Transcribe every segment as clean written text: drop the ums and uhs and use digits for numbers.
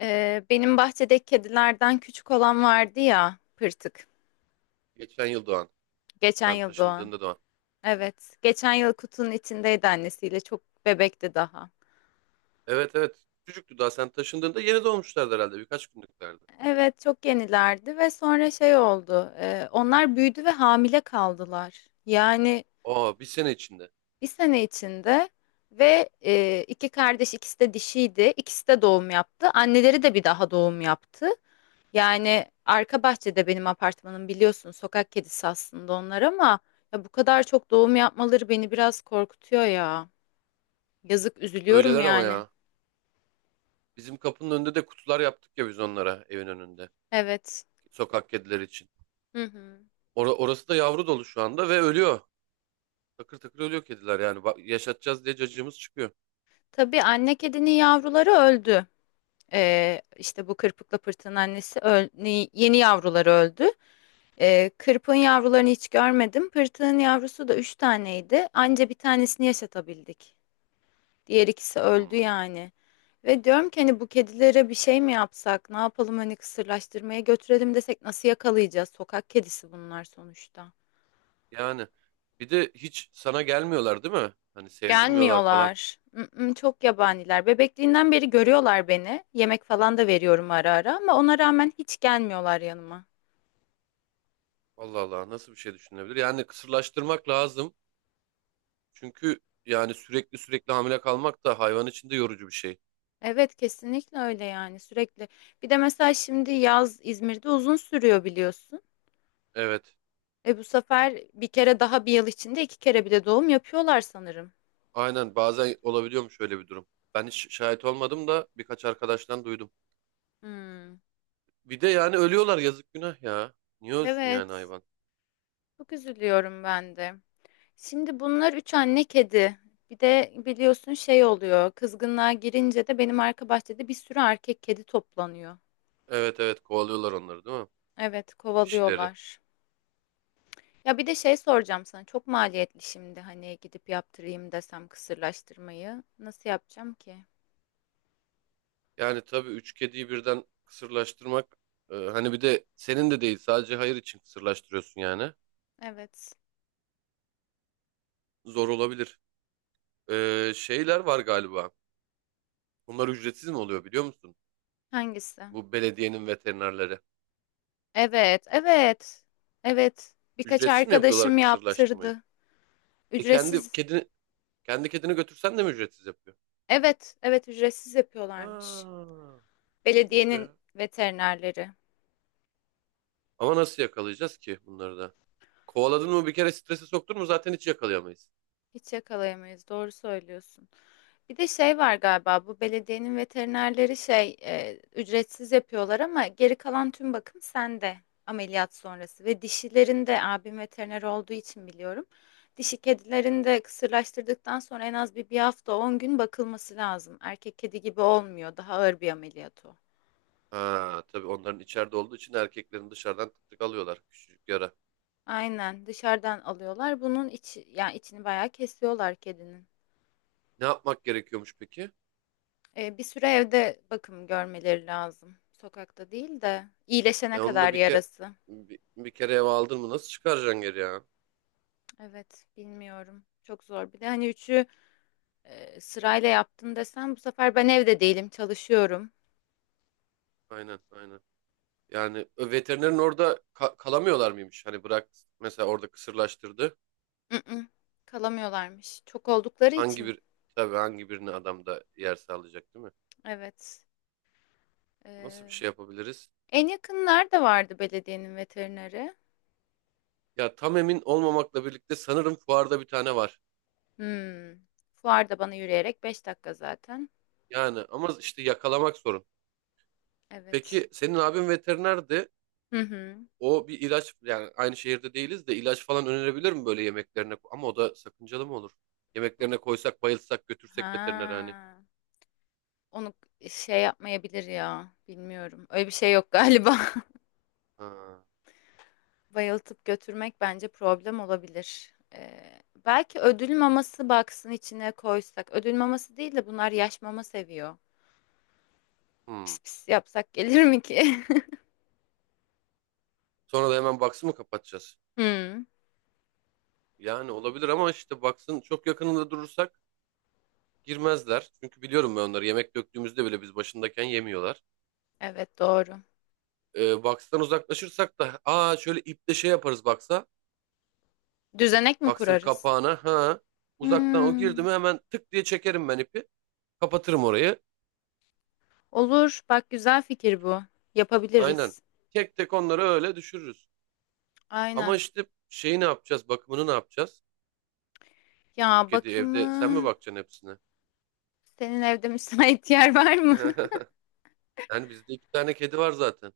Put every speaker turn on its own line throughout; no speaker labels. Benim bahçedeki kedilerden küçük olan vardı ya, pırtık.
Geçen yıl doğan.
Geçen
Sen
yıl doğan.
taşındığında doğan.
Evet, geçen yıl kutunun içindeydi annesiyle. Çok bebekti daha.
Evet evet. Çocuktu daha, sen taşındığında yeni doğmuşlardı herhalde. Birkaç günlüklerdi.
Evet, çok yenilerdi ve sonra şey oldu. Onlar büyüdü ve hamile kaldılar. Yani
Aa, bir sene içinde.
bir sene içinde ve iki kardeş ikisi de dişiydi. İkisi de doğum yaptı. Anneleri de bir daha doğum yaptı. Yani arka bahçede benim apartmanım biliyorsun sokak kedisi aslında onlar ama ya bu kadar çok doğum yapmaları beni biraz korkutuyor ya. Yazık üzülüyorum
Öyleler ama
yani.
ya. Bizim kapının önünde de kutular yaptık ya biz onlara, evin önünde.
Evet.
Sokak kedileri için.
Hı hı.
Orası da yavru dolu şu anda ve ölüyor. Takır takır ölüyor kediler yani. Bak, yaşatacağız diye cacığımız çıkıyor.
Tabii anne kedinin yavruları öldü. İşte bu kırpıkla pırtığın annesi yeni yavruları öldü. Kırpığın yavrularını hiç görmedim. Pırtığın yavrusu da üç taneydi. Anca bir tanesini yaşatabildik. Diğer ikisi öldü
Hmm.
yani. Ve diyorum ki hani bu kedilere bir şey mi yapsak? Ne yapalım hani kısırlaştırmaya götürelim desek nasıl yakalayacağız? Sokak kedisi bunlar sonuçta.
Yani bir de hiç sana gelmiyorlar değil mi? Hani sevdirmiyorlar falan.
Gelmiyorlar. Mm-mm, çok yabaniler. Bebekliğinden beri görüyorlar beni. Yemek falan da veriyorum ara ara ama ona rağmen hiç gelmiyorlar yanıma.
Allah Allah, nasıl bir şey düşünülebilir? Yani kısırlaştırmak lazım. Çünkü yani sürekli sürekli hamile kalmak da hayvan için de yorucu bir şey.
Evet kesinlikle öyle yani sürekli. Bir de mesela şimdi yaz İzmir'de uzun sürüyor biliyorsun.
Evet.
Bu sefer bir kere daha bir yıl içinde iki kere bile doğum yapıyorlar sanırım.
Aynen, bazen olabiliyormuş öyle bir durum. Ben hiç şahit olmadım da birkaç arkadaştan duydum.
Hmm.
Bir de yani ölüyorlar, yazık, günah ya. Niye ölsün yani
Evet.
hayvan?
Çok üzülüyorum ben de. Şimdi bunlar üç anne kedi. Bir de biliyorsun şey oluyor. Kızgınlığa girince de benim arka bahçede bir sürü erkek kedi toplanıyor.
Evet evet, kovalıyorlar onları değil mi?
Evet,
Dişileri.
kovalıyorlar. Ya bir de şey soracağım sana. Çok maliyetli şimdi hani gidip yaptırayım desem kısırlaştırmayı. Nasıl yapacağım ki?
Yani tabii üç kediyi birden kısırlaştırmak, hani bir de senin de değil, sadece hayır için kısırlaştırıyorsun yani.
Evet.
Zor olabilir. E, şeyler var galiba. Bunlar ücretsiz mi oluyor biliyor musun?
Hangisi?
Bu belediyenin veterinerleri.
Evet, evet. Evet. Birkaç
Ücretsiz mi yapıyorlar
arkadaşım
kısırlaştırmayı?
yaptırdı.
E, kendi
Ücretsiz.
kedini kendi kedini götürsen de mi ücretsiz yapıyor?
Evet, evet ücretsiz
Ha,
yapıyorlarmış.
iyiymiş o
Belediyenin
ya.
veterinerleri.
Ama nasıl yakalayacağız ki bunları da? Kovaladın mı bir kere, strese soktun mu zaten hiç yakalayamayız.
Hiç yakalayamayız. Doğru söylüyorsun. Bir de şey var galiba bu belediyenin veterinerleri şey ücretsiz yapıyorlar ama geri kalan tüm bakım sende ameliyat sonrası ve dişilerin de abim veteriner olduğu için biliyorum. Dişi kedilerin de kısırlaştırdıktan sonra en az bir hafta 10 gün bakılması lazım. Erkek kedi gibi olmuyor. Daha ağır bir ameliyat o.
Ha, tabii onların içeride olduğu için erkeklerin, dışarıdan tık tık alıyorlar, küçücük yara.
Aynen dışarıdan alıyorlar. Bunun içi yani içini bayağı kesiyorlar kedinin.
Ne yapmak gerekiyormuş peki?
E, bir süre evde bakım görmeleri lazım. Sokakta değil de iyileşene
E onu da
kadar
bir kere,
yarası.
bir kere eve aldın mı nasıl çıkaracaksın geri ya?
Evet, bilmiyorum. Çok zor. Bir de hani üçü sırayla yaptın desem bu sefer ben evde değilim, çalışıyorum.
Aynen aynen. Yani veterinerin orada kalamıyorlar mıymış? Hani bırak, mesela orada kısırlaştırdı.
Mm-mm, kalamıyorlarmış. Çok oldukları
Hangi
için.
bir Tabii hangi birine adam da yer sağlayacak değil mi?
Evet. E,
Nasıl bir şey yapabiliriz?
En yakın nerede vardı belediyenin veterineri?
Ya, tam emin olmamakla birlikte sanırım fuarda bir tane var.
Hmm. Fuarda bana yürüyerek 5 dakika zaten.
Yani ama işte yakalamak sorun.
Evet.
Peki senin abin veterinerdi.
Hı hı.
O bir ilaç, yani aynı şehirde değiliz de, ilaç falan önerebilir mi böyle yemeklerine? Ama o da sakıncalı mı olur? Yemeklerine koysak, bayılsak, götürsek veterinere hani.
Ha. Onu şey yapmayabilir ya. Bilmiyorum. Öyle bir şey yok galiba.
Ha,
Bayıltıp götürmek bence problem olabilir. Belki ödül maması baksın içine koysak. Ödül maması değil de bunlar yaş mama seviyor.
hmm.
Pis pis yapsak gelir mi ki?
Sonra da hemen box'ı mı kapatacağız?
Hmm,
Yani olabilir ama işte, baksın, çok yakınında durursak girmezler. Çünkü biliyorum ben onları. Yemek döktüğümüzde bile biz başındayken yemiyorlar.
evet doğru.
Box'tan uzaklaşırsak da, şöyle iple şey yaparız box'a.
Düzenek mi
Box'ın
kurarız?
kapağına, ha. Uzaktan o girdi
Hmm,
mi hemen tık diye çekerim ben ipi. Kapatırım orayı.
olur. Bak güzel fikir bu.
Aynen.
Yapabiliriz.
Tek tek onları öyle düşürürüz. Ama
Aynen.
işte şeyi ne yapacağız? Bakımını ne yapacağız? Üç
Ya
kedi
bakımı
evde, sen mi bakacaksın hepsine?
senin evde müsait yer var mı?
Yani bizde iki tane kedi var zaten.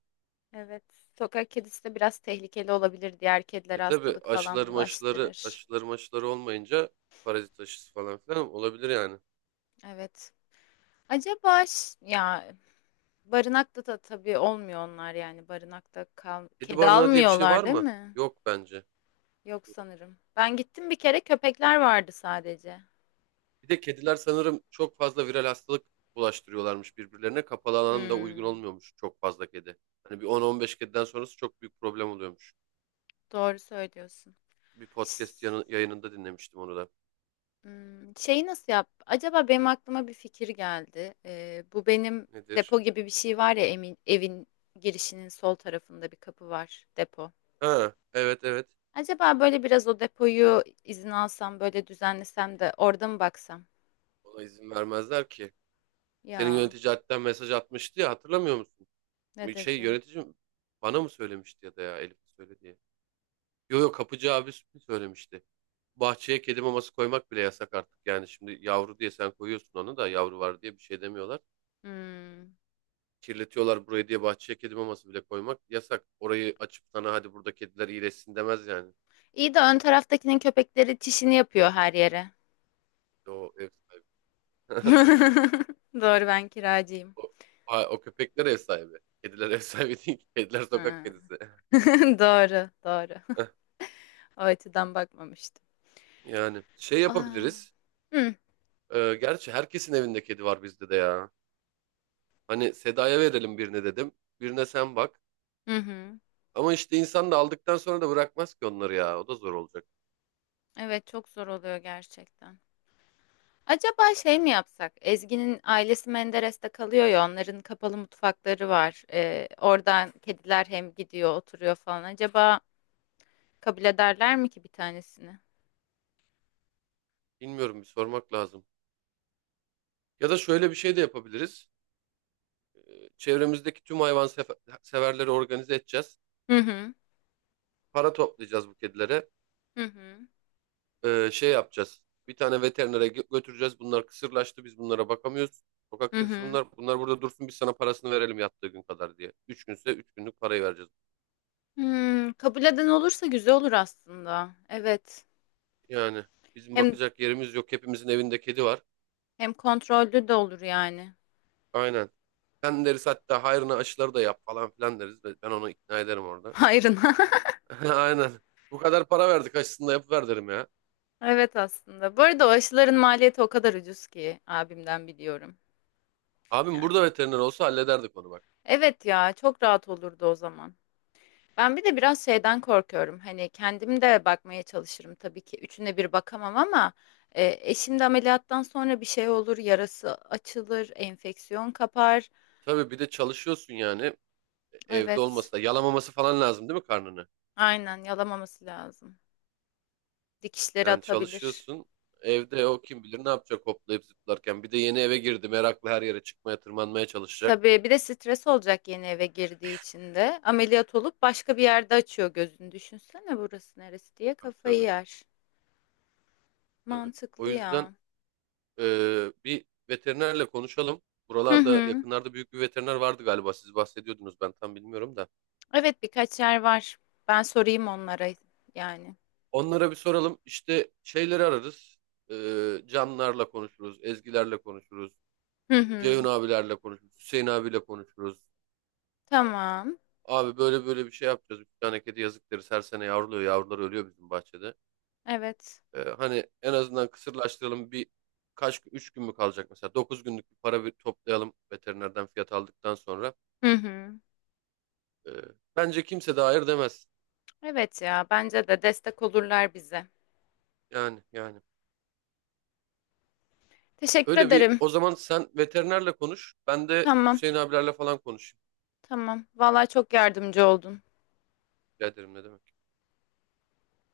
Evet. Sokak kedisi de biraz tehlikeli olabilir. Diğer
E
kedilere
tabi,
hastalık falan bulaştırır.
aşıları maşıları olmayınca parazit aşısı falan filan olabilir yani.
Evet. Acaba ya barınakta da tabii olmuyor onlar yani barınakta kal
Kedi
kedi
barınağı diye bir şey
almıyorlar
var
değil
mı?
mi?
Yok bence.
Yok sanırım. Ben gittim bir kere köpekler vardı sadece.
Bir de kediler sanırım çok fazla viral hastalık bulaştırıyorlarmış birbirlerine. Kapalı alan da uygun
Hmm,
olmuyormuş çok fazla kedi. Hani bir 10-15 kediden sonrası çok büyük problem oluyormuş.
doğru söylüyorsun.
Bir podcast yayınında dinlemiştim onu da.
Şeyi nasıl yap? Acaba benim aklıma bir fikir geldi. Bu benim
Nedir?
depo gibi bir şey var ya emin, evin girişinin sol tarafında bir kapı var depo.
Ha, evet evet.
Acaba böyle biraz o depoyu izin alsam böyle düzenlesem de orada mı baksam?
Ona izin vermezler ki. Senin
Ya
yönetici hatta mesaj atmıştı ya, hatırlamıyor musun?
ne
Bir şey,
dedi?
yöneticim bana mı söylemişti ya da ya Elif söyledi diye. Yo yo, kapıcı abi söylemişti. Bahçeye kedi maması koymak bile yasak artık. Yani şimdi yavru diye sen koyuyorsun, onu da yavru var diye bir şey demiyorlar.
Hmm.
Kirletiyorlar burayı diye bahçeye kedi maması bile koymak yasak. Orayı açıp sana hadi burada kediler iyileşsin demez yani.
İyi de ön taraftakinin köpekleri çişini yapıyor her yere.
O ev sahibi.
Doğru ben kiracıyım.
O, o köpekler ev sahibi. Kediler ev sahibi değil ki. Kediler sokak
Ha.
kedisi.
Doğru doğru. O açıdan bakmamıştım.
Yani şey
Aa.
yapabiliriz.
Hı.
Gerçi herkesin evinde kedi var, bizde de ya. Hani Seda'ya verelim birine dedim. Birine sen bak.
Hı hı.
Ama işte insan da aldıktan sonra da bırakmaz ki onları ya. O da zor olacak.
Evet çok zor oluyor gerçekten. Acaba şey mi yapsak? Ezgi'nin ailesi Menderes'te kalıyor ya, onların kapalı mutfakları var. Oradan kediler hem gidiyor, oturuyor falan. Acaba kabul ederler mi ki bir tanesini?
Bilmiyorum, bir sormak lazım. Ya da şöyle bir şey de yapabiliriz. Çevremizdeki tüm hayvan severleri organize edeceğiz.
Hı hı,
Para toplayacağız bu kedilere.
hı hı,
Şey yapacağız. Bir tane veterinere götüreceğiz. Bunlar kısırlaştı. Biz bunlara bakamıyoruz. Sokak
hı
kedisi
hı.
bunlar. Bunlar burada dursun. Biz sana parasını verelim yattığı gün kadar diye. Üç günse üç günlük parayı vereceğiz.
Hmm, kabul eden olursa güzel olur aslında. Evet.
Yani bizim
Hem
bakacak yerimiz yok. Hepimizin evinde kedi var.
hem kontrollü de olur yani.
Aynen. Sen deriz hatta, hayrına aşıları da yap falan filan deriz. Ben onu ikna ederim orada.
Hayrına.
Aynen. Bu kadar para verdik, aşısını da yapıver derim ya.
Evet aslında. Bu arada o aşıların maliyeti o kadar ucuz ki abimden biliyorum
Abim burada
yani.
veteriner olsa hallederdik onu, bak.
Evet ya, çok rahat olurdu o zaman. Ben bir de biraz şeyden korkuyorum. Hani kendim de bakmaya çalışırım tabii ki. Üçüne bir bakamam ama e, eşim de ameliyattan sonra bir şey olur, yarası açılır, enfeksiyon kapar.
Tabii, bir de çalışıyorsun, yani evde olması
Evet,
da, yalamaması falan lazım değil mi karnını?
aynen yalamaması lazım. Dikişleri
Yani
atabilir.
çalışıyorsun, evde o kim bilir ne yapacak hoplayıp zıplarken. Bir de yeni eve girdi, meraklı, her yere çıkmaya, tırmanmaya çalışacak.
Tabii bir de stres olacak yeni eve girdiği için de. Ameliyat olup başka bir yerde açıyor gözünü. Düşünsene burası neresi diye
Tabii
kafayı
tabii
yer.
tabii. O
Mantıklı
yüzden
ya.
e, bir veterinerle konuşalım.
Hı
Buralarda
hı.
yakınlarda büyük bir veteriner vardı galiba, siz bahsediyordunuz, ben tam bilmiyorum da.
Evet birkaç yer var. Ben sorayım onlara yani.
Onlara bir soralım, işte şeyleri ararız. E, canlarla konuşuruz, ezgilerle konuşuruz.
Hı
Ceyhun
hı.
abilerle konuşuruz. Hüseyin abiyle konuşuruz.
Tamam.
Abi böyle böyle bir şey yapacağız. Üç tane kedi, yazık deriz. Her sene yavruluyor. Yavrular ölüyor bizim bahçede.
Evet.
Hani en azından kısırlaştıralım. Üç gün mü kalacak mesela? Dokuz günlük bir para bir toplayalım, veterinerden fiyat aldıktan sonra.
Hı hı.
Ee, Bence kimse de hayır demez.
Evet ya bence de destek olurlar bize.
Yani yani.
Teşekkür
Öyle. Bir
ederim.
o zaman sen veterinerle konuş. Ben de
Tamam.
Hüseyin abilerle falan konuşayım.
Tamam. Vallahi çok yardımcı oldun.
Rica ederim, ne demek.